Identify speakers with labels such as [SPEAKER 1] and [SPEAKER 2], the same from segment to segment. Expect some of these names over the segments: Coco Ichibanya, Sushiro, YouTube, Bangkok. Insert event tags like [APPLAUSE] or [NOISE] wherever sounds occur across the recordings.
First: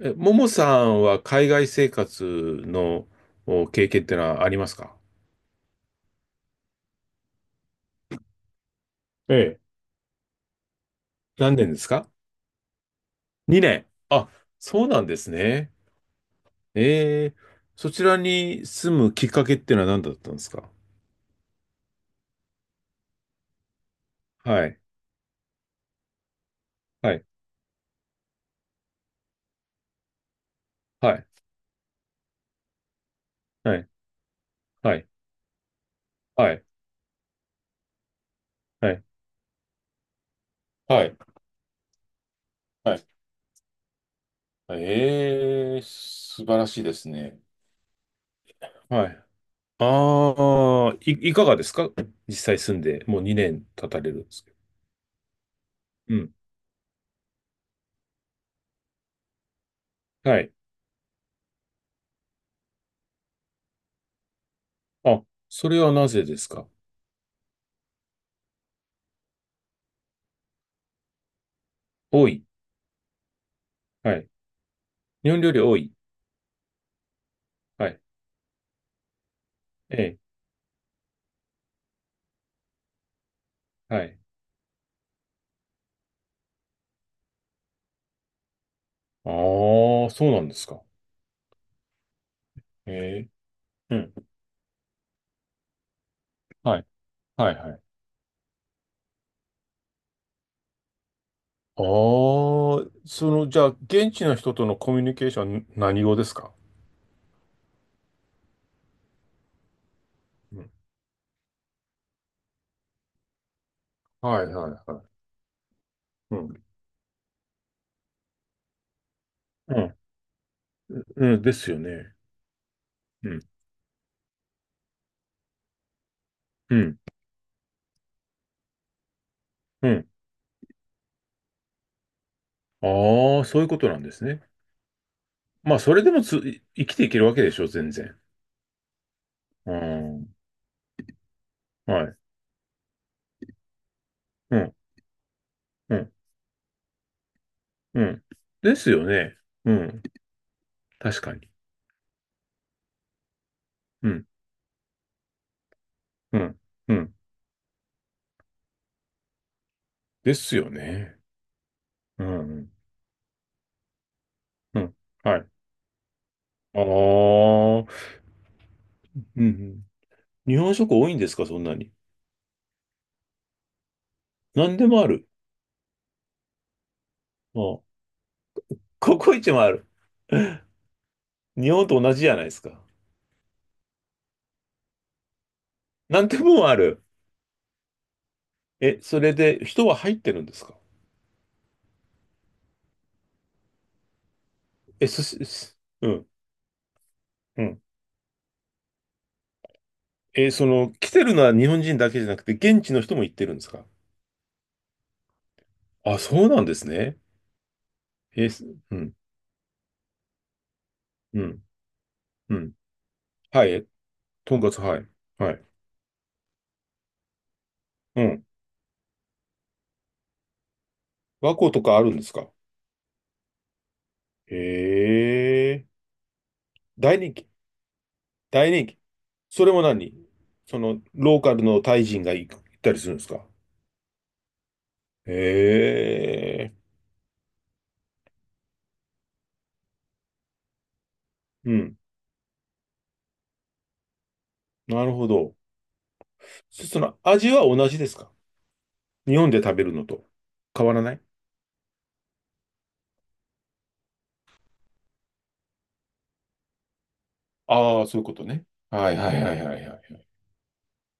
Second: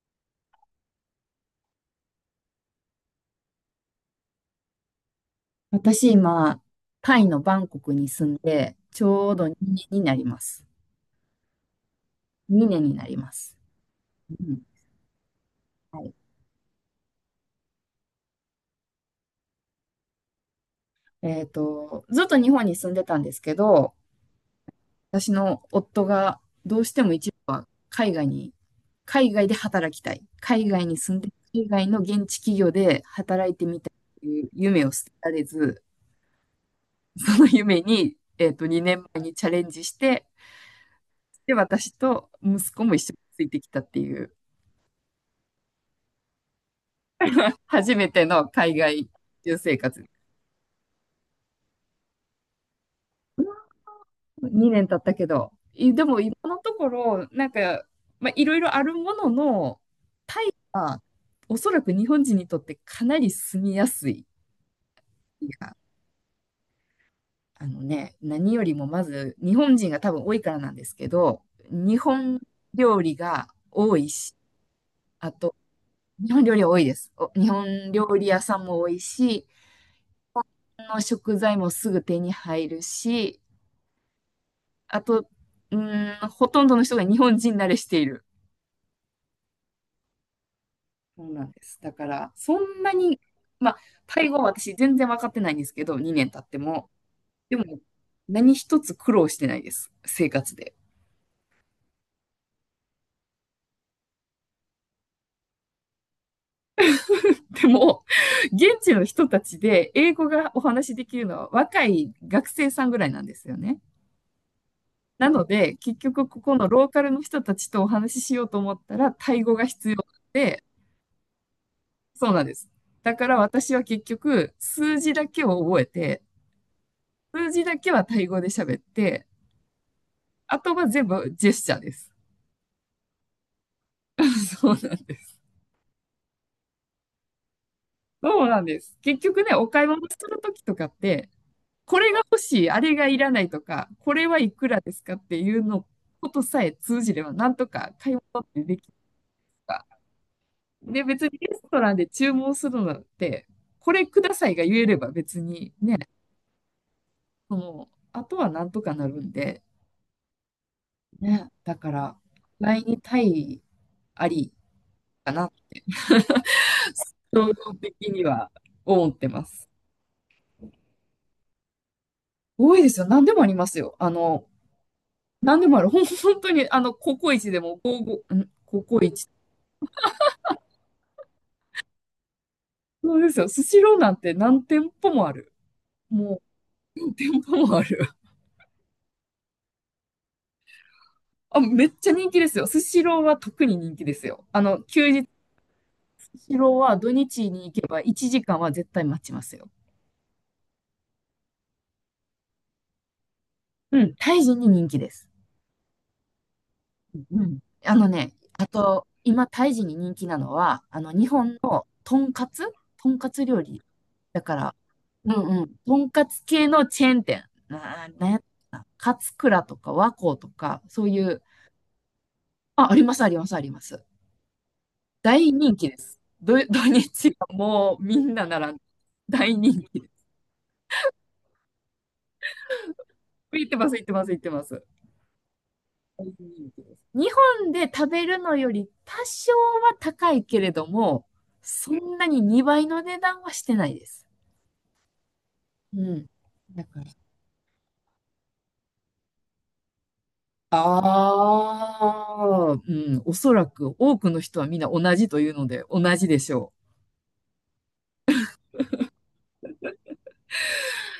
[SPEAKER 1] え、ももさんは海外生活のお経験ってのはありますか？
[SPEAKER 2] 私今、タイのバンコクに住んで、ちょ
[SPEAKER 1] え
[SPEAKER 2] うど
[SPEAKER 1] え、
[SPEAKER 2] 2年になります。
[SPEAKER 1] 何年ですか？
[SPEAKER 2] 2年になります。
[SPEAKER 1] 2 年。あ、
[SPEAKER 2] うん。
[SPEAKER 1] そうなんですね。
[SPEAKER 2] はい。
[SPEAKER 1] ええ、そちらに住むきっかけってのは何だったんですか？
[SPEAKER 2] ずっと日本に住んでたんですけど、
[SPEAKER 1] はい、
[SPEAKER 2] 私の夫がどうしても
[SPEAKER 1] はい、
[SPEAKER 2] 一度は海外に、海外で働きたい。海外に
[SPEAKER 1] は
[SPEAKER 2] 住んで、
[SPEAKER 1] い、
[SPEAKER 2] 海外の現地企業で働いて
[SPEAKER 1] は
[SPEAKER 2] みた
[SPEAKER 1] い、
[SPEAKER 2] いという夢を
[SPEAKER 1] は
[SPEAKER 2] 捨
[SPEAKER 1] い、
[SPEAKER 2] てられず、
[SPEAKER 1] はい、
[SPEAKER 2] その夢に、
[SPEAKER 1] は
[SPEAKER 2] 2
[SPEAKER 1] い、
[SPEAKER 2] 年前にチャレンジして、
[SPEAKER 1] はい、
[SPEAKER 2] で、私と息子も
[SPEAKER 1] は
[SPEAKER 2] 一
[SPEAKER 1] い。
[SPEAKER 2] 緒についてきたっていう。
[SPEAKER 1] ええ、素晴らしいですね。
[SPEAKER 2] 初めての海外
[SPEAKER 1] はい。
[SPEAKER 2] 留生活。
[SPEAKER 1] ああ、いかがですか？実際住んで、もう2年経たれるんですけど。
[SPEAKER 2] 2年経ったけど。で
[SPEAKER 1] う
[SPEAKER 2] も今
[SPEAKER 1] ん。
[SPEAKER 2] のところ、なんか、まあ、いろいろあるものの、
[SPEAKER 1] は
[SPEAKER 2] タ
[SPEAKER 1] い。
[SPEAKER 2] イはおそらく日本人にとってかなり住みやすい。
[SPEAKER 1] あ、
[SPEAKER 2] い
[SPEAKER 1] そ
[SPEAKER 2] や
[SPEAKER 1] れはなぜですか？
[SPEAKER 2] 何よりもまず日本人が多分多いからなんですけど、日
[SPEAKER 1] 多
[SPEAKER 2] 本
[SPEAKER 1] い。
[SPEAKER 2] 料理が多い
[SPEAKER 1] はい。
[SPEAKER 2] し、
[SPEAKER 1] 日
[SPEAKER 2] あ
[SPEAKER 1] 本料
[SPEAKER 2] と、
[SPEAKER 1] 理多い。
[SPEAKER 2] 日本料理は多いです。お日
[SPEAKER 1] は
[SPEAKER 2] 本
[SPEAKER 1] い。
[SPEAKER 2] 料理屋さんも多いし、
[SPEAKER 1] ええ。
[SPEAKER 2] 日本の食材もすぐ手に入るし、
[SPEAKER 1] はい。
[SPEAKER 2] あと、ほとんどの人が日本人慣れしている。
[SPEAKER 1] ああ、そうなんですか。
[SPEAKER 2] そうなんです。だから、そんな
[SPEAKER 1] え
[SPEAKER 2] に、
[SPEAKER 1] え。
[SPEAKER 2] まあ、
[SPEAKER 1] う
[SPEAKER 2] タイ
[SPEAKER 1] ん。
[SPEAKER 2] 語は私全然分かってないんですけど、2年経って
[SPEAKER 1] はい。
[SPEAKER 2] も。
[SPEAKER 1] は
[SPEAKER 2] で
[SPEAKER 1] い、は
[SPEAKER 2] も、
[SPEAKER 1] い。
[SPEAKER 2] 何一つ苦労してないです。生活で。
[SPEAKER 1] ああ、その、じゃあ、現地の人とのコミュニケーション、何語ですか？
[SPEAKER 2] でも、現地の人たちで英語がお
[SPEAKER 1] うん。
[SPEAKER 2] 話しできるのは若い学生さんぐらいなんですよね。
[SPEAKER 1] はい、はい、はい。
[SPEAKER 2] なので、結局
[SPEAKER 1] う
[SPEAKER 2] ここ
[SPEAKER 1] ん。
[SPEAKER 2] のローカルの人たちとお話ししようと思ったら、タイ語が
[SPEAKER 1] う
[SPEAKER 2] 必
[SPEAKER 1] ん。
[SPEAKER 2] 要で、
[SPEAKER 1] うん、ですよね。
[SPEAKER 2] そうなんです。だか
[SPEAKER 1] う
[SPEAKER 2] ら
[SPEAKER 1] ん。
[SPEAKER 2] 私は結局、数字だけを覚えて、
[SPEAKER 1] うん。
[SPEAKER 2] 数字だけはタイ語で喋って、
[SPEAKER 1] うん。
[SPEAKER 2] あとは全部ジェスチャーです。
[SPEAKER 1] ああ、そういうことなんですね。
[SPEAKER 2] [LAUGHS] そうなんです。
[SPEAKER 1] まあ、それでも生きていけるわけでしょ、全然。
[SPEAKER 2] そうなんです。結局ね、お
[SPEAKER 1] う
[SPEAKER 2] 買い物す
[SPEAKER 1] ん。
[SPEAKER 2] るときとかって、こ
[SPEAKER 1] は
[SPEAKER 2] れ
[SPEAKER 1] い。
[SPEAKER 2] が欲しい、あれがいらないとか、これはい
[SPEAKER 1] う
[SPEAKER 2] く
[SPEAKER 1] ん。
[SPEAKER 2] らですかっていうの
[SPEAKER 1] うん。
[SPEAKER 2] ことさえ通じれば、なんとか
[SPEAKER 1] う
[SPEAKER 2] 買い
[SPEAKER 1] ん。
[SPEAKER 2] 物ってで
[SPEAKER 1] で
[SPEAKER 2] き
[SPEAKER 1] す
[SPEAKER 2] る
[SPEAKER 1] よね。う
[SPEAKER 2] か。
[SPEAKER 1] ん。
[SPEAKER 2] で、
[SPEAKER 1] 確
[SPEAKER 2] 別に
[SPEAKER 1] かに。
[SPEAKER 2] レストランで注文するのって、これ
[SPEAKER 1] う
[SPEAKER 2] く
[SPEAKER 1] ん。
[SPEAKER 2] ださいが言えれば別にね、
[SPEAKER 1] うん。うん。
[SPEAKER 2] その、あとはなんとかなるんで、
[SPEAKER 1] ですよね。
[SPEAKER 2] ね、だから、
[SPEAKER 1] うん、うん、
[SPEAKER 2] 来にタイあり
[SPEAKER 1] うん。
[SPEAKER 2] か
[SPEAKER 1] はい。
[SPEAKER 2] な
[SPEAKER 1] あ
[SPEAKER 2] 衝動的
[SPEAKER 1] あ、
[SPEAKER 2] には思ってま
[SPEAKER 1] うん、う
[SPEAKER 2] す。
[SPEAKER 1] ん。日本食多いんですか、そんなに？
[SPEAKER 2] 多いですよ。何でもありますよ。あの、
[SPEAKER 1] 何でもある。
[SPEAKER 2] 何でもある。本当に、あの、ココイチで
[SPEAKER 1] あ
[SPEAKER 2] も、
[SPEAKER 1] あ、
[SPEAKER 2] ゴーゴー、ん、ココイ
[SPEAKER 1] コ
[SPEAKER 2] チ。
[SPEAKER 1] コイチもある。[LAUGHS] 日本と同じじゃないですか。
[SPEAKER 2] そうですよ。スシローなんて何店舗もある。
[SPEAKER 1] 何で
[SPEAKER 2] も
[SPEAKER 1] もあ
[SPEAKER 2] う、
[SPEAKER 1] る。
[SPEAKER 2] 何店舗もある。
[SPEAKER 1] え、それで人は入ってるんですか？
[SPEAKER 2] あ、めっちゃ人気ですよ。スシローは特に人気ですよ。あの、
[SPEAKER 1] え、
[SPEAKER 2] 休日、
[SPEAKER 1] うん、
[SPEAKER 2] スシローは土日
[SPEAKER 1] う
[SPEAKER 2] に行
[SPEAKER 1] ん。
[SPEAKER 2] けば1時間は絶対待ちますよ。
[SPEAKER 1] え、その、来てるのは日本人だけじゃなくて、現地の人も行ってるんですか？
[SPEAKER 2] うん、タイ人に人気です。
[SPEAKER 1] あ、そうなんですね。
[SPEAKER 2] うん。あのね、
[SPEAKER 1] え、す
[SPEAKER 2] あ
[SPEAKER 1] う
[SPEAKER 2] と、
[SPEAKER 1] ん、
[SPEAKER 2] 今、タイ人に人気なのは、あの、日
[SPEAKER 1] う
[SPEAKER 2] 本
[SPEAKER 1] ん、
[SPEAKER 2] のとんか
[SPEAKER 1] う
[SPEAKER 2] つ
[SPEAKER 1] ん。
[SPEAKER 2] とんかつ料
[SPEAKER 1] はい、
[SPEAKER 2] 理。だか
[SPEAKER 1] とんか
[SPEAKER 2] ら、
[SPEAKER 1] つ、はい、
[SPEAKER 2] う
[SPEAKER 1] は
[SPEAKER 2] んう
[SPEAKER 1] い。
[SPEAKER 2] ん。とんかつ系のチェーン店。
[SPEAKER 1] う
[SPEAKER 2] なんやっ
[SPEAKER 1] ん。
[SPEAKER 2] たかな勝倉とか和光とか、そういう、
[SPEAKER 1] 和光とかあるんですか？
[SPEAKER 2] あ、あります、あります、あります。
[SPEAKER 1] へ
[SPEAKER 2] 大人
[SPEAKER 1] え、
[SPEAKER 2] 気です。土、[LAUGHS] 土
[SPEAKER 1] 大
[SPEAKER 2] 日
[SPEAKER 1] 人
[SPEAKER 2] は
[SPEAKER 1] 気。
[SPEAKER 2] もうみんな
[SPEAKER 1] 大
[SPEAKER 2] 並んで、
[SPEAKER 1] 人気。
[SPEAKER 2] 大
[SPEAKER 1] それも
[SPEAKER 2] 人気です。
[SPEAKER 1] 何？その、ローカルのタイ人が行ったりするんですか？
[SPEAKER 2] 行ってます、行ってます、行ってます。
[SPEAKER 1] へ
[SPEAKER 2] 大人
[SPEAKER 1] え。
[SPEAKER 2] 気です。日本で食べるのより多少は高いけれども、
[SPEAKER 1] う
[SPEAKER 2] そ
[SPEAKER 1] ん。
[SPEAKER 2] んなに2倍の値段はしてないです。
[SPEAKER 1] なるほど。
[SPEAKER 2] うん。だか
[SPEAKER 1] そ
[SPEAKER 2] ら
[SPEAKER 1] の、味は同じですか？日本で食べるのと変わらない？
[SPEAKER 2] ああ、うん、おそらく多くの人はみんな同じというので同じでしょ
[SPEAKER 1] ああ、そういうことね。はいはいはいはいはいはい。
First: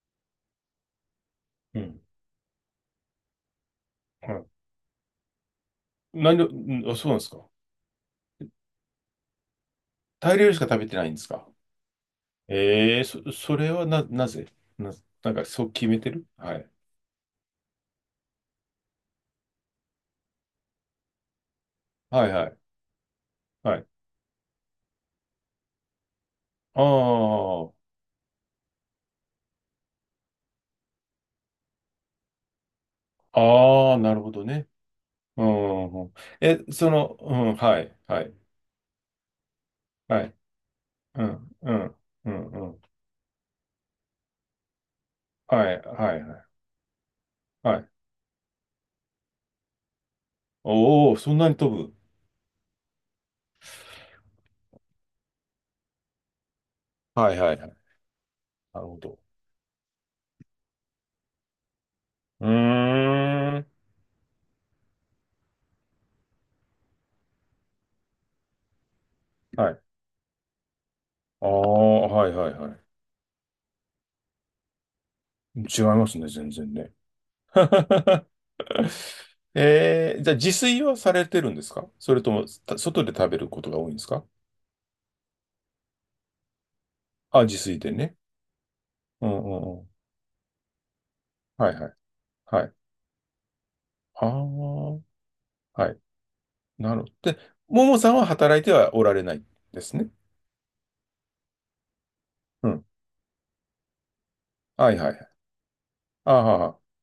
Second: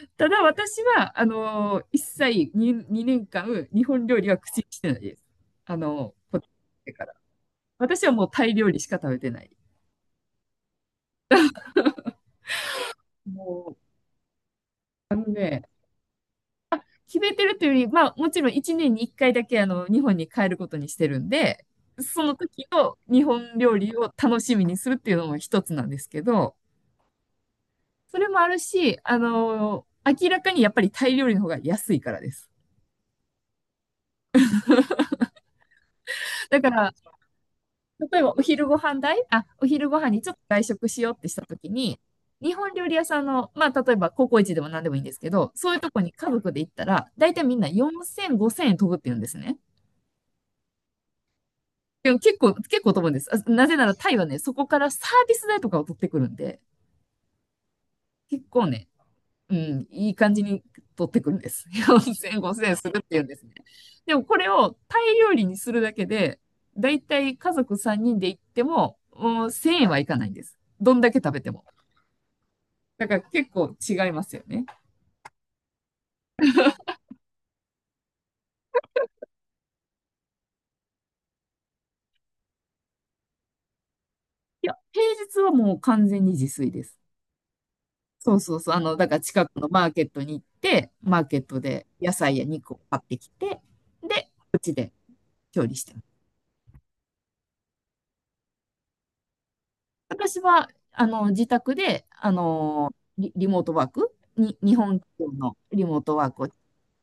[SPEAKER 2] う。ただ私は、
[SPEAKER 1] うん。
[SPEAKER 2] 一切に2、年間日本料理
[SPEAKER 1] は
[SPEAKER 2] は
[SPEAKER 1] い。
[SPEAKER 2] 口にしてないです。こっち来
[SPEAKER 1] うん。
[SPEAKER 2] て
[SPEAKER 1] あ、
[SPEAKER 2] か
[SPEAKER 1] そう
[SPEAKER 2] ら。
[SPEAKER 1] なんですか。
[SPEAKER 2] 私はもうタイ料理しか食べてない。
[SPEAKER 1] タイ料理しか食べてないんですか。ええ、そ
[SPEAKER 2] も
[SPEAKER 1] れ
[SPEAKER 2] う、
[SPEAKER 1] はな、なぜな、
[SPEAKER 2] あの
[SPEAKER 1] なんかそ
[SPEAKER 2] ね、
[SPEAKER 1] う決めてる？はい。
[SPEAKER 2] 決めてるというより、まあもちろん1年に1回だけあの日本に帰ることにしてるんで、そ
[SPEAKER 1] はい
[SPEAKER 2] の
[SPEAKER 1] はい。
[SPEAKER 2] 時の日本料
[SPEAKER 1] はい。
[SPEAKER 2] 理を楽しみにするっていうのも一つなんですけど、
[SPEAKER 1] あ
[SPEAKER 2] それもあるし、明らかにやっぱりタイ料理の方が安いからです。
[SPEAKER 1] あ、ああ、なるほどね。うん。え、
[SPEAKER 2] だか
[SPEAKER 1] そ
[SPEAKER 2] ら、
[SPEAKER 1] の、うん、はい、
[SPEAKER 2] 例
[SPEAKER 1] は
[SPEAKER 2] え
[SPEAKER 1] い、
[SPEAKER 2] ばお昼ご飯代、あ、お昼ご飯に
[SPEAKER 1] は
[SPEAKER 2] ちょ
[SPEAKER 1] い、
[SPEAKER 2] っと外食しようっ
[SPEAKER 1] う
[SPEAKER 2] てした
[SPEAKER 1] ん、
[SPEAKER 2] とき
[SPEAKER 1] うん、
[SPEAKER 2] に、
[SPEAKER 1] うん、
[SPEAKER 2] 日
[SPEAKER 1] う
[SPEAKER 2] 本
[SPEAKER 1] ん、
[SPEAKER 2] 料理屋さんの、まあ、例えばココイチでも何でもいいんですけど、
[SPEAKER 1] は
[SPEAKER 2] そういう
[SPEAKER 1] い、
[SPEAKER 2] とこに
[SPEAKER 1] はい、
[SPEAKER 2] 家
[SPEAKER 1] はい、
[SPEAKER 2] 族で行ったら、大体みんな
[SPEAKER 1] はい。
[SPEAKER 2] 4000、5000円飛ぶって言うんですね。
[SPEAKER 1] おお、そんなに飛ぶ？
[SPEAKER 2] でも結構飛ぶんです。あなぜならタイはね、そこからサービス代とかを取ってくるんで、
[SPEAKER 1] はい、はい、はい。
[SPEAKER 2] 結構
[SPEAKER 1] なる
[SPEAKER 2] ね、
[SPEAKER 1] ほど。
[SPEAKER 2] うん、いい感じに取ってくるんです。[LAUGHS] 4000、
[SPEAKER 1] う
[SPEAKER 2] 5000するっていうんですね。
[SPEAKER 1] ーん、
[SPEAKER 2] でもこれをタイ料理にするだけで、だいたい家族3人で行っても、もう
[SPEAKER 1] はい。
[SPEAKER 2] 1000円はいかないんです。どんだけ食べ
[SPEAKER 1] あ
[SPEAKER 2] ても。
[SPEAKER 1] あ、はい、はい、は
[SPEAKER 2] だから結構違いますよね。
[SPEAKER 1] い。違いますね、全然ね。[LAUGHS] じゃあ自炊はされてるんですか？それとも、外で食べることが多いんですか？
[SPEAKER 2] いや、平日はもう完全に自炊です。
[SPEAKER 1] あ、自炊でね。
[SPEAKER 2] そうそうそう。あの、だから
[SPEAKER 1] うん
[SPEAKER 2] 近
[SPEAKER 1] う
[SPEAKER 2] くの
[SPEAKER 1] んう
[SPEAKER 2] マ
[SPEAKER 1] ん。
[SPEAKER 2] ーケットに行って、マーケット
[SPEAKER 1] はい
[SPEAKER 2] で
[SPEAKER 1] はい。
[SPEAKER 2] 野菜や
[SPEAKER 1] は
[SPEAKER 2] 肉
[SPEAKER 1] い。
[SPEAKER 2] を買ってきて、
[SPEAKER 1] あ
[SPEAKER 2] で、うちで
[SPEAKER 1] あ、
[SPEAKER 2] 調理し
[SPEAKER 1] は
[SPEAKER 2] て
[SPEAKER 1] い。なるほど。で、ももさんは働いてはおられないですね。
[SPEAKER 2] 私は、あの、自宅で、あ
[SPEAKER 1] うん。
[SPEAKER 2] の、リモートワークに、日
[SPEAKER 1] はい
[SPEAKER 2] 本
[SPEAKER 1] はい。
[SPEAKER 2] 企業のリモートワー
[SPEAKER 1] あ
[SPEAKER 2] クをちょっ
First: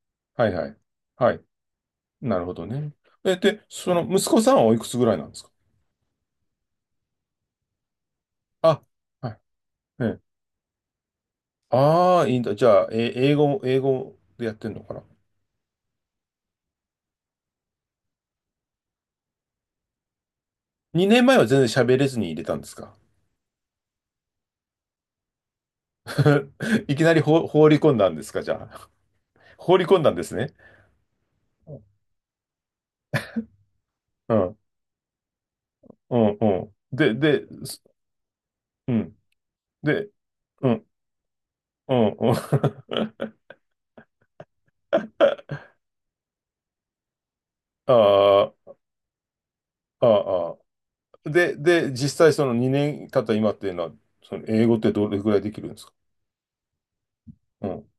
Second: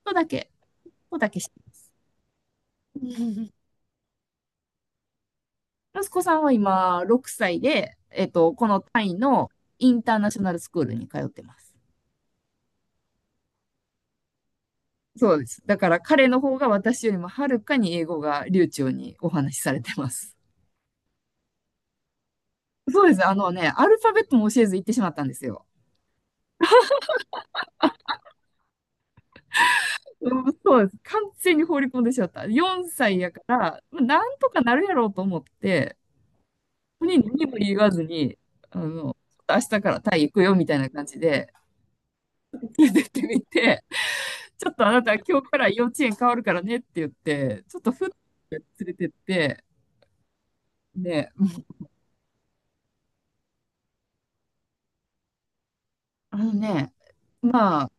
[SPEAKER 2] とだ
[SPEAKER 1] あ、はいはい。
[SPEAKER 2] ちょっとだ
[SPEAKER 1] は
[SPEAKER 2] け
[SPEAKER 1] い。
[SPEAKER 2] してます。
[SPEAKER 1] なるほどね。え、で、
[SPEAKER 2] [LAUGHS]
[SPEAKER 1] その息子さんはおいくつぐらいなんですか？
[SPEAKER 2] 息子さんは今、6歳で、この
[SPEAKER 1] あ、
[SPEAKER 2] タイ
[SPEAKER 1] はい。
[SPEAKER 2] のイン
[SPEAKER 1] え
[SPEAKER 2] ターナシ
[SPEAKER 1] え、
[SPEAKER 2] ョナルスクールに通ってます。
[SPEAKER 1] ああー、いいんだ。じゃあ、え、英語でやってんのかな？
[SPEAKER 2] そうです。だから彼の方が私よりもはるかに英語が流暢にお話しされてます。
[SPEAKER 1] 2 年前は全然喋れずに入れたんですか？
[SPEAKER 2] そうです。あのね、アルファベットも教えず行ってしまったんですよ。
[SPEAKER 1] [LAUGHS] いきなり放り込んだんですか、じゃあ？[LAUGHS] 放り込んだんです
[SPEAKER 2] うん
[SPEAKER 1] ね。
[SPEAKER 2] そうです。完全に放り込んでしまった。4歳やから、まあな
[SPEAKER 1] う
[SPEAKER 2] んと
[SPEAKER 1] ん、
[SPEAKER 2] かなるやろうと思って、
[SPEAKER 1] うん、うん。で、
[SPEAKER 2] に何
[SPEAKER 1] で、
[SPEAKER 2] も言わずに、あ
[SPEAKER 1] う
[SPEAKER 2] の、
[SPEAKER 1] ん。
[SPEAKER 2] 明日から
[SPEAKER 1] で、
[SPEAKER 2] タイ行くよみ
[SPEAKER 1] う
[SPEAKER 2] たい
[SPEAKER 1] ん、
[SPEAKER 2] な感じで、
[SPEAKER 1] うん、う
[SPEAKER 2] 出て
[SPEAKER 1] ん。
[SPEAKER 2] ってみて、ちょっとあなた今日から幼稚園変わるからねって言って、ちょっ
[SPEAKER 1] [LAUGHS]
[SPEAKER 2] とふって
[SPEAKER 1] あ
[SPEAKER 2] 連
[SPEAKER 1] あ、
[SPEAKER 2] れてって、
[SPEAKER 1] ああ、
[SPEAKER 2] で、
[SPEAKER 1] あ。で、実際その2年経った今っていうのは、その英語ってどれぐらいできるんですか？
[SPEAKER 2] あのね、
[SPEAKER 1] う
[SPEAKER 2] ま
[SPEAKER 1] ん、
[SPEAKER 2] あ、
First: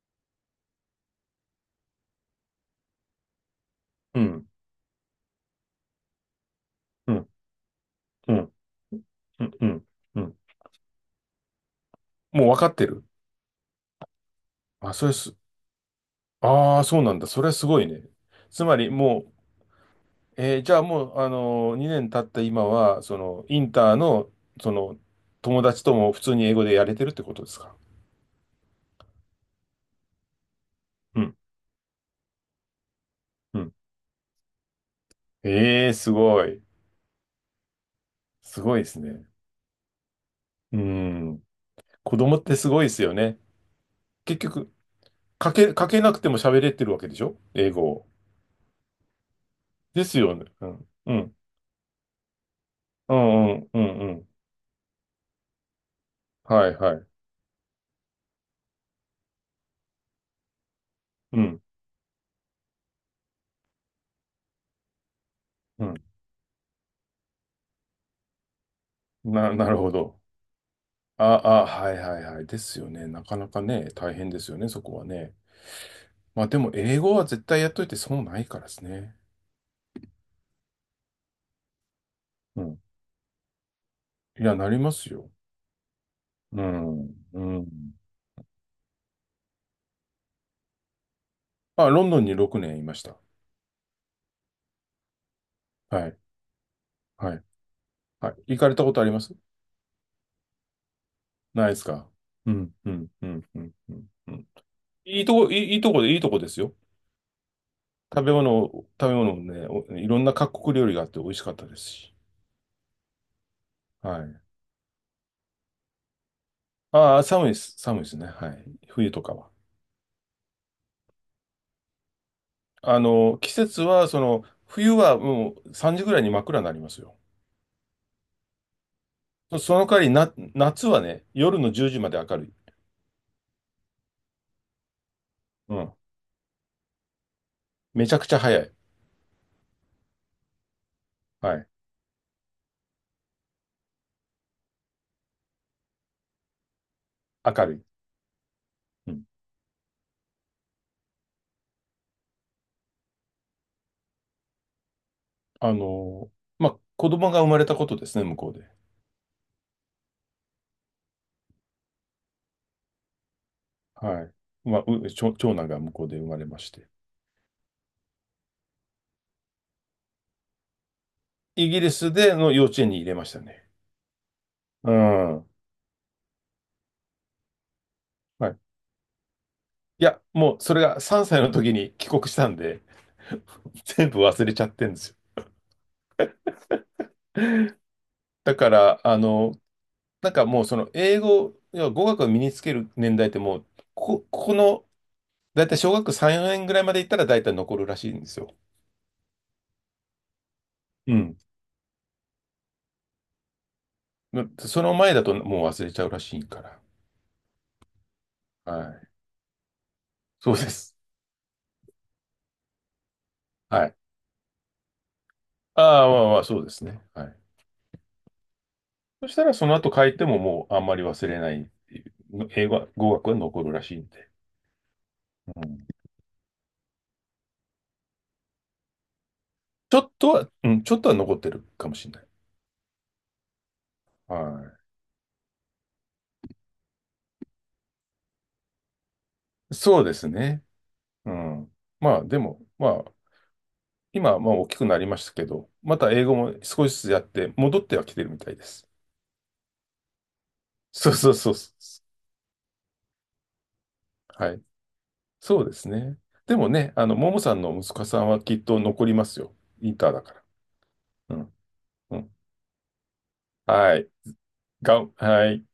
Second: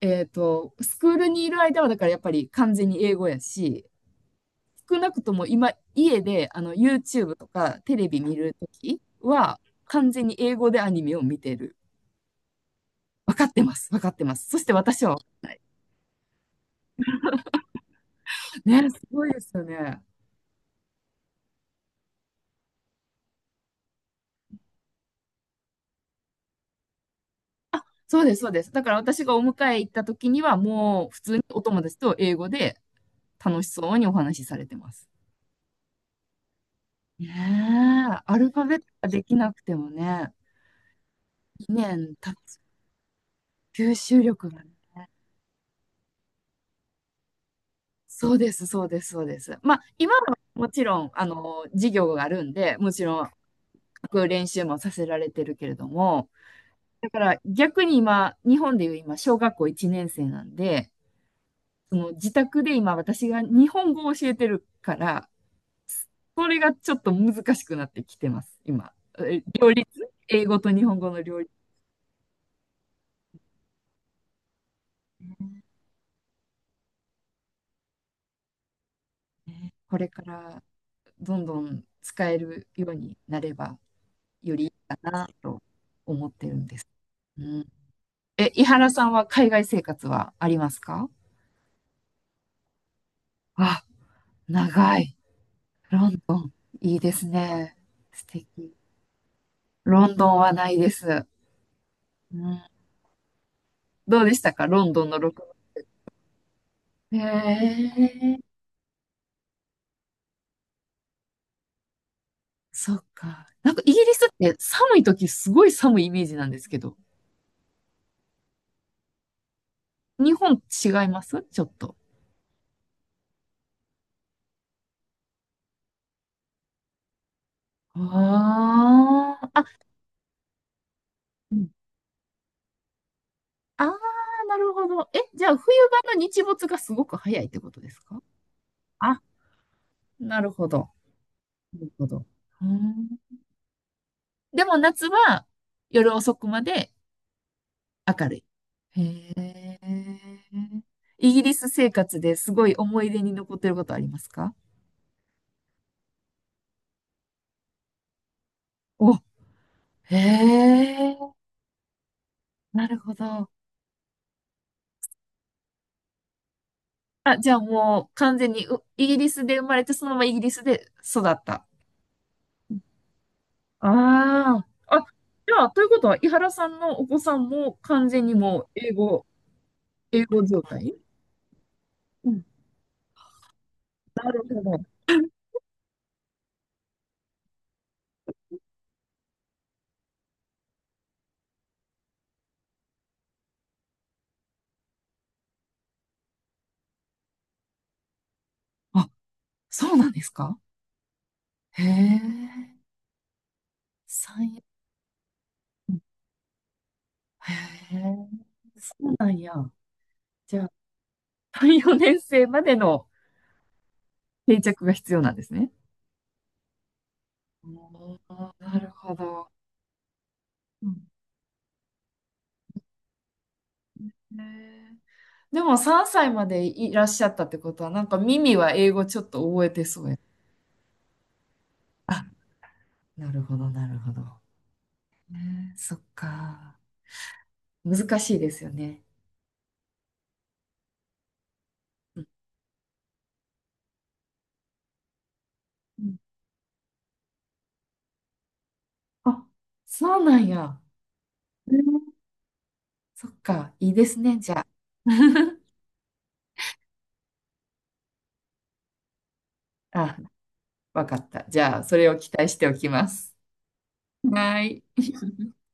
[SPEAKER 2] スクールにいる間はだからやっぱり完全に英語やし、
[SPEAKER 1] うん、
[SPEAKER 2] 少なくとも今、家であの
[SPEAKER 1] うん、
[SPEAKER 2] YouTube とかテレビ
[SPEAKER 1] う
[SPEAKER 2] 見
[SPEAKER 1] ん、
[SPEAKER 2] るとき
[SPEAKER 1] うん、
[SPEAKER 2] は、
[SPEAKER 1] うん。
[SPEAKER 2] 完
[SPEAKER 1] う
[SPEAKER 2] 全に
[SPEAKER 1] ん、
[SPEAKER 2] 英語でアニメを見てる。
[SPEAKER 1] もう分かってる？
[SPEAKER 2] 分かってます、分かってます。そして
[SPEAKER 1] あ、
[SPEAKER 2] 私
[SPEAKER 1] それ
[SPEAKER 2] は分
[SPEAKER 1] す、
[SPEAKER 2] かんない。
[SPEAKER 1] ああ、そうなんだ。それはすごいね。つま
[SPEAKER 2] ね、
[SPEAKER 1] り
[SPEAKER 2] す
[SPEAKER 1] も
[SPEAKER 2] ごい
[SPEAKER 1] う、
[SPEAKER 2] ですよね。
[SPEAKER 1] じゃあもう、2年経った今は、その、インターの、その、友達とも普通に英語でやれてるってことですか？
[SPEAKER 2] そうです、そうです。だから私がお迎え行った時には、もう普
[SPEAKER 1] う
[SPEAKER 2] 通
[SPEAKER 1] ん、
[SPEAKER 2] にお友達と英語で
[SPEAKER 1] う
[SPEAKER 2] 楽し
[SPEAKER 1] ん。
[SPEAKER 2] そうにお話しされてます。
[SPEAKER 1] ええ、すごい。
[SPEAKER 2] ねえ、アルフ
[SPEAKER 1] す
[SPEAKER 2] ァベ
[SPEAKER 1] ご
[SPEAKER 2] ッ
[SPEAKER 1] い
[SPEAKER 2] ト
[SPEAKER 1] です
[SPEAKER 2] がで
[SPEAKER 1] ね。
[SPEAKER 2] きなくてもね、
[SPEAKER 1] うん。
[SPEAKER 2] 2年
[SPEAKER 1] 子
[SPEAKER 2] 経
[SPEAKER 1] 供って
[SPEAKER 2] つ
[SPEAKER 1] すごいですよね。
[SPEAKER 2] 吸収
[SPEAKER 1] 結
[SPEAKER 2] 力がね。
[SPEAKER 1] 局、かけなくても喋れてるわけでしょ、英語を？
[SPEAKER 2] そうです、そうです、そうです。まあ、
[SPEAKER 1] で
[SPEAKER 2] 今
[SPEAKER 1] す
[SPEAKER 2] は
[SPEAKER 1] よね。う
[SPEAKER 2] もち
[SPEAKER 1] ん。
[SPEAKER 2] ろん、
[SPEAKER 1] う
[SPEAKER 2] あ
[SPEAKER 1] ん。
[SPEAKER 2] の、授業があるんで、もち
[SPEAKER 1] う
[SPEAKER 2] ろん、
[SPEAKER 1] んうんうんうん。
[SPEAKER 2] 練習もさせられてるけれども、
[SPEAKER 1] はいはい。
[SPEAKER 2] だから逆に今、日本でいう今、小学校1年生なんで、
[SPEAKER 1] うん。
[SPEAKER 2] その自宅で今、私が日本語を教えてるから、
[SPEAKER 1] うん。
[SPEAKER 2] これがちょっと難しくなってきてます、今。え
[SPEAKER 1] な
[SPEAKER 2] 両
[SPEAKER 1] る
[SPEAKER 2] 立、
[SPEAKER 1] ほど。
[SPEAKER 2] 英語と日本語の
[SPEAKER 1] あ、
[SPEAKER 2] 両立。
[SPEAKER 1] あ、はいはいはい。ですよね。なかなかね、大変ですよね、そこはね。まあでも、英語は絶対やっといて損ないからですね。
[SPEAKER 2] ねこれからどんどん使え
[SPEAKER 1] う
[SPEAKER 2] る
[SPEAKER 1] ん。
[SPEAKER 2] ようになれば
[SPEAKER 1] い
[SPEAKER 2] よ
[SPEAKER 1] や、
[SPEAKER 2] りい
[SPEAKER 1] な
[SPEAKER 2] い
[SPEAKER 1] りま
[SPEAKER 2] か
[SPEAKER 1] す
[SPEAKER 2] な
[SPEAKER 1] よ。
[SPEAKER 2] と思ってる
[SPEAKER 1] う
[SPEAKER 2] んです。
[SPEAKER 1] ん。う
[SPEAKER 2] うん、
[SPEAKER 1] ん。
[SPEAKER 2] え、井原さんは海外生活はありますか
[SPEAKER 1] あ、ロンドンに6年いました。
[SPEAKER 2] あ、長い。
[SPEAKER 1] は
[SPEAKER 2] ロ
[SPEAKER 1] い。
[SPEAKER 2] ンドン。いいです
[SPEAKER 1] はい。
[SPEAKER 2] ね。素
[SPEAKER 1] はい。行か
[SPEAKER 2] 敵。
[SPEAKER 1] れたことあります？
[SPEAKER 2] ロンドンはないです。
[SPEAKER 1] ないですか？
[SPEAKER 2] う
[SPEAKER 1] う
[SPEAKER 2] ん、
[SPEAKER 1] ん。うん。うん。うん。うん。
[SPEAKER 2] どう
[SPEAKER 1] う
[SPEAKER 2] でし
[SPEAKER 1] ん。
[SPEAKER 2] たかロンドンの録
[SPEAKER 1] いいとこで、いいとこですよ。
[SPEAKER 2] 音へえ。
[SPEAKER 1] 食べ物もね、いろんな各国料理があって美味しかったですし。
[SPEAKER 2] そっか。なんかイギリ
[SPEAKER 1] は
[SPEAKER 2] スっ
[SPEAKER 1] い。
[SPEAKER 2] て寒い時すごい寒いイメージなんですけど、
[SPEAKER 1] ああ、寒いです。寒いですね。はい。冬とかは。
[SPEAKER 2] 日本違いますちょっと。
[SPEAKER 1] 季節は、その、冬はもう3時ぐらいに真っ暗になりますよ。
[SPEAKER 2] ああ、
[SPEAKER 1] そ
[SPEAKER 2] あ、
[SPEAKER 1] その代わりな、夏はね、
[SPEAKER 2] う
[SPEAKER 1] 夜
[SPEAKER 2] ん。
[SPEAKER 1] の10時まで明るい。
[SPEAKER 2] ああ、なるほど。え、じゃあ冬
[SPEAKER 1] うん。
[SPEAKER 2] 場の日没がすごく早いってことです
[SPEAKER 1] めちゃ
[SPEAKER 2] か
[SPEAKER 1] くちゃ早い。
[SPEAKER 2] あ、なるほど。
[SPEAKER 1] はい。
[SPEAKER 2] なるほど。うん。でも夏は夜遅くまで
[SPEAKER 1] 明るい。
[SPEAKER 2] 明るい。
[SPEAKER 1] うん。
[SPEAKER 2] へえ。イギリス生活ですごい思い出に残ってることありますか
[SPEAKER 1] あの、まあ、子供が生まれたことですね、向こうで。
[SPEAKER 2] お、へえ。なるほど。
[SPEAKER 1] はい。まあ、長男が向こうで生まれまして。
[SPEAKER 2] あ、じゃあもう完全にうイギリスで生まれて、そのままイギリスで育った。
[SPEAKER 1] イギリスでの幼稚園に入れましたね。
[SPEAKER 2] あ
[SPEAKER 1] う
[SPEAKER 2] あ。あ、
[SPEAKER 1] ん。は
[SPEAKER 2] じゃあ、ということは、井原さんのお子さんも完全に
[SPEAKER 1] い。
[SPEAKER 2] もう英語、
[SPEAKER 1] いや、
[SPEAKER 2] 英語
[SPEAKER 1] もう
[SPEAKER 2] 状
[SPEAKER 1] それ
[SPEAKER 2] 態
[SPEAKER 1] が3歳の時に帰国
[SPEAKER 2] う
[SPEAKER 1] し
[SPEAKER 2] ん。
[SPEAKER 1] たんで、[LAUGHS] 全部
[SPEAKER 2] なる
[SPEAKER 1] 忘れち
[SPEAKER 2] ほ
[SPEAKER 1] ゃって
[SPEAKER 2] ど。
[SPEAKER 1] るんですよ。だから、なんかもうその英語、要は語学を身につける年代ってもう、ここ、ここの、だいたい小学3、4年ぐらいまで行ったらだいたい残るらしいんですよ。
[SPEAKER 2] あ、そうなんですか
[SPEAKER 1] うん。
[SPEAKER 2] へえ。三、
[SPEAKER 1] その前だともう忘
[SPEAKER 2] う
[SPEAKER 1] れち
[SPEAKER 2] ん
[SPEAKER 1] ゃうらしいから。
[SPEAKER 2] へえ。
[SPEAKER 1] は
[SPEAKER 2] そ
[SPEAKER 1] い。
[SPEAKER 2] うなんや。
[SPEAKER 1] そう
[SPEAKER 2] じゃ
[SPEAKER 1] で
[SPEAKER 2] あ、
[SPEAKER 1] す。
[SPEAKER 2] 3、4年生までの
[SPEAKER 1] はい。
[SPEAKER 2] 定着が必要なんですね。
[SPEAKER 1] ああ、まあまあ、そうですね。はい。
[SPEAKER 2] おーなるほ
[SPEAKER 1] そした
[SPEAKER 2] ど。
[SPEAKER 1] らその後帰ってももうあ
[SPEAKER 2] う
[SPEAKER 1] んまり
[SPEAKER 2] ん
[SPEAKER 1] 忘れないっていう、英語は、語学は残るらしいんで。
[SPEAKER 2] へえ
[SPEAKER 1] う
[SPEAKER 2] でも
[SPEAKER 1] ん。
[SPEAKER 2] 3歳までいらっしゃったってことは、なんか耳は英語ちょっと覚えて
[SPEAKER 1] ちょ
[SPEAKER 2] そう
[SPEAKER 1] っ
[SPEAKER 2] や。
[SPEAKER 1] とは、うん、ちょっとは残ってるかもしれな
[SPEAKER 2] あ、
[SPEAKER 1] い。
[SPEAKER 2] なるほど、なるほど。
[SPEAKER 1] は
[SPEAKER 2] ねえそっか。難しいですよね。
[SPEAKER 1] い。そうですね。うん。ま
[SPEAKER 2] う
[SPEAKER 1] あ、
[SPEAKER 2] ん
[SPEAKER 1] でも、まあ、今はまあ大きくなりましたけど、ま
[SPEAKER 2] う
[SPEAKER 1] た
[SPEAKER 2] ん
[SPEAKER 1] 英語も少しずつやって、戻ってはきてるみたいです。
[SPEAKER 2] あ、そうなんや。
[SPEAKER 1] そうそうそう
[SPEAKER 2] ね
[SPEAKER 1] そう。
[SPEAKER 2] そっか。いいですね、じ
[SPEAKER 1] は
[SPEAKER 2] ゃ
[SPEAKER 1] い。
[SPEAKER 2] あ。[LAUGHS]
[SPEAKER 1] そうですね。でもね、ももさんの息子さんはきっと残りますよ。インター
[SPEAKER 2] あ、
[SPEAKER 1] だから。
[SPEAKER 2] わかっ
[SPEAKER 1] う
[SPEAKER 2] た。
[SPEAKER 1] ん。
[SPEAKER 2] じゃあ、それ
[SPEAKER 1] う
[SPEAKER 2] を期
[SPEAKER 1] ん。
[SPEAKER 2] 待しておきます。
[SPEAKER 1] はい。
[SPEAKER 2] はい。
[SPEAKER 1] はい。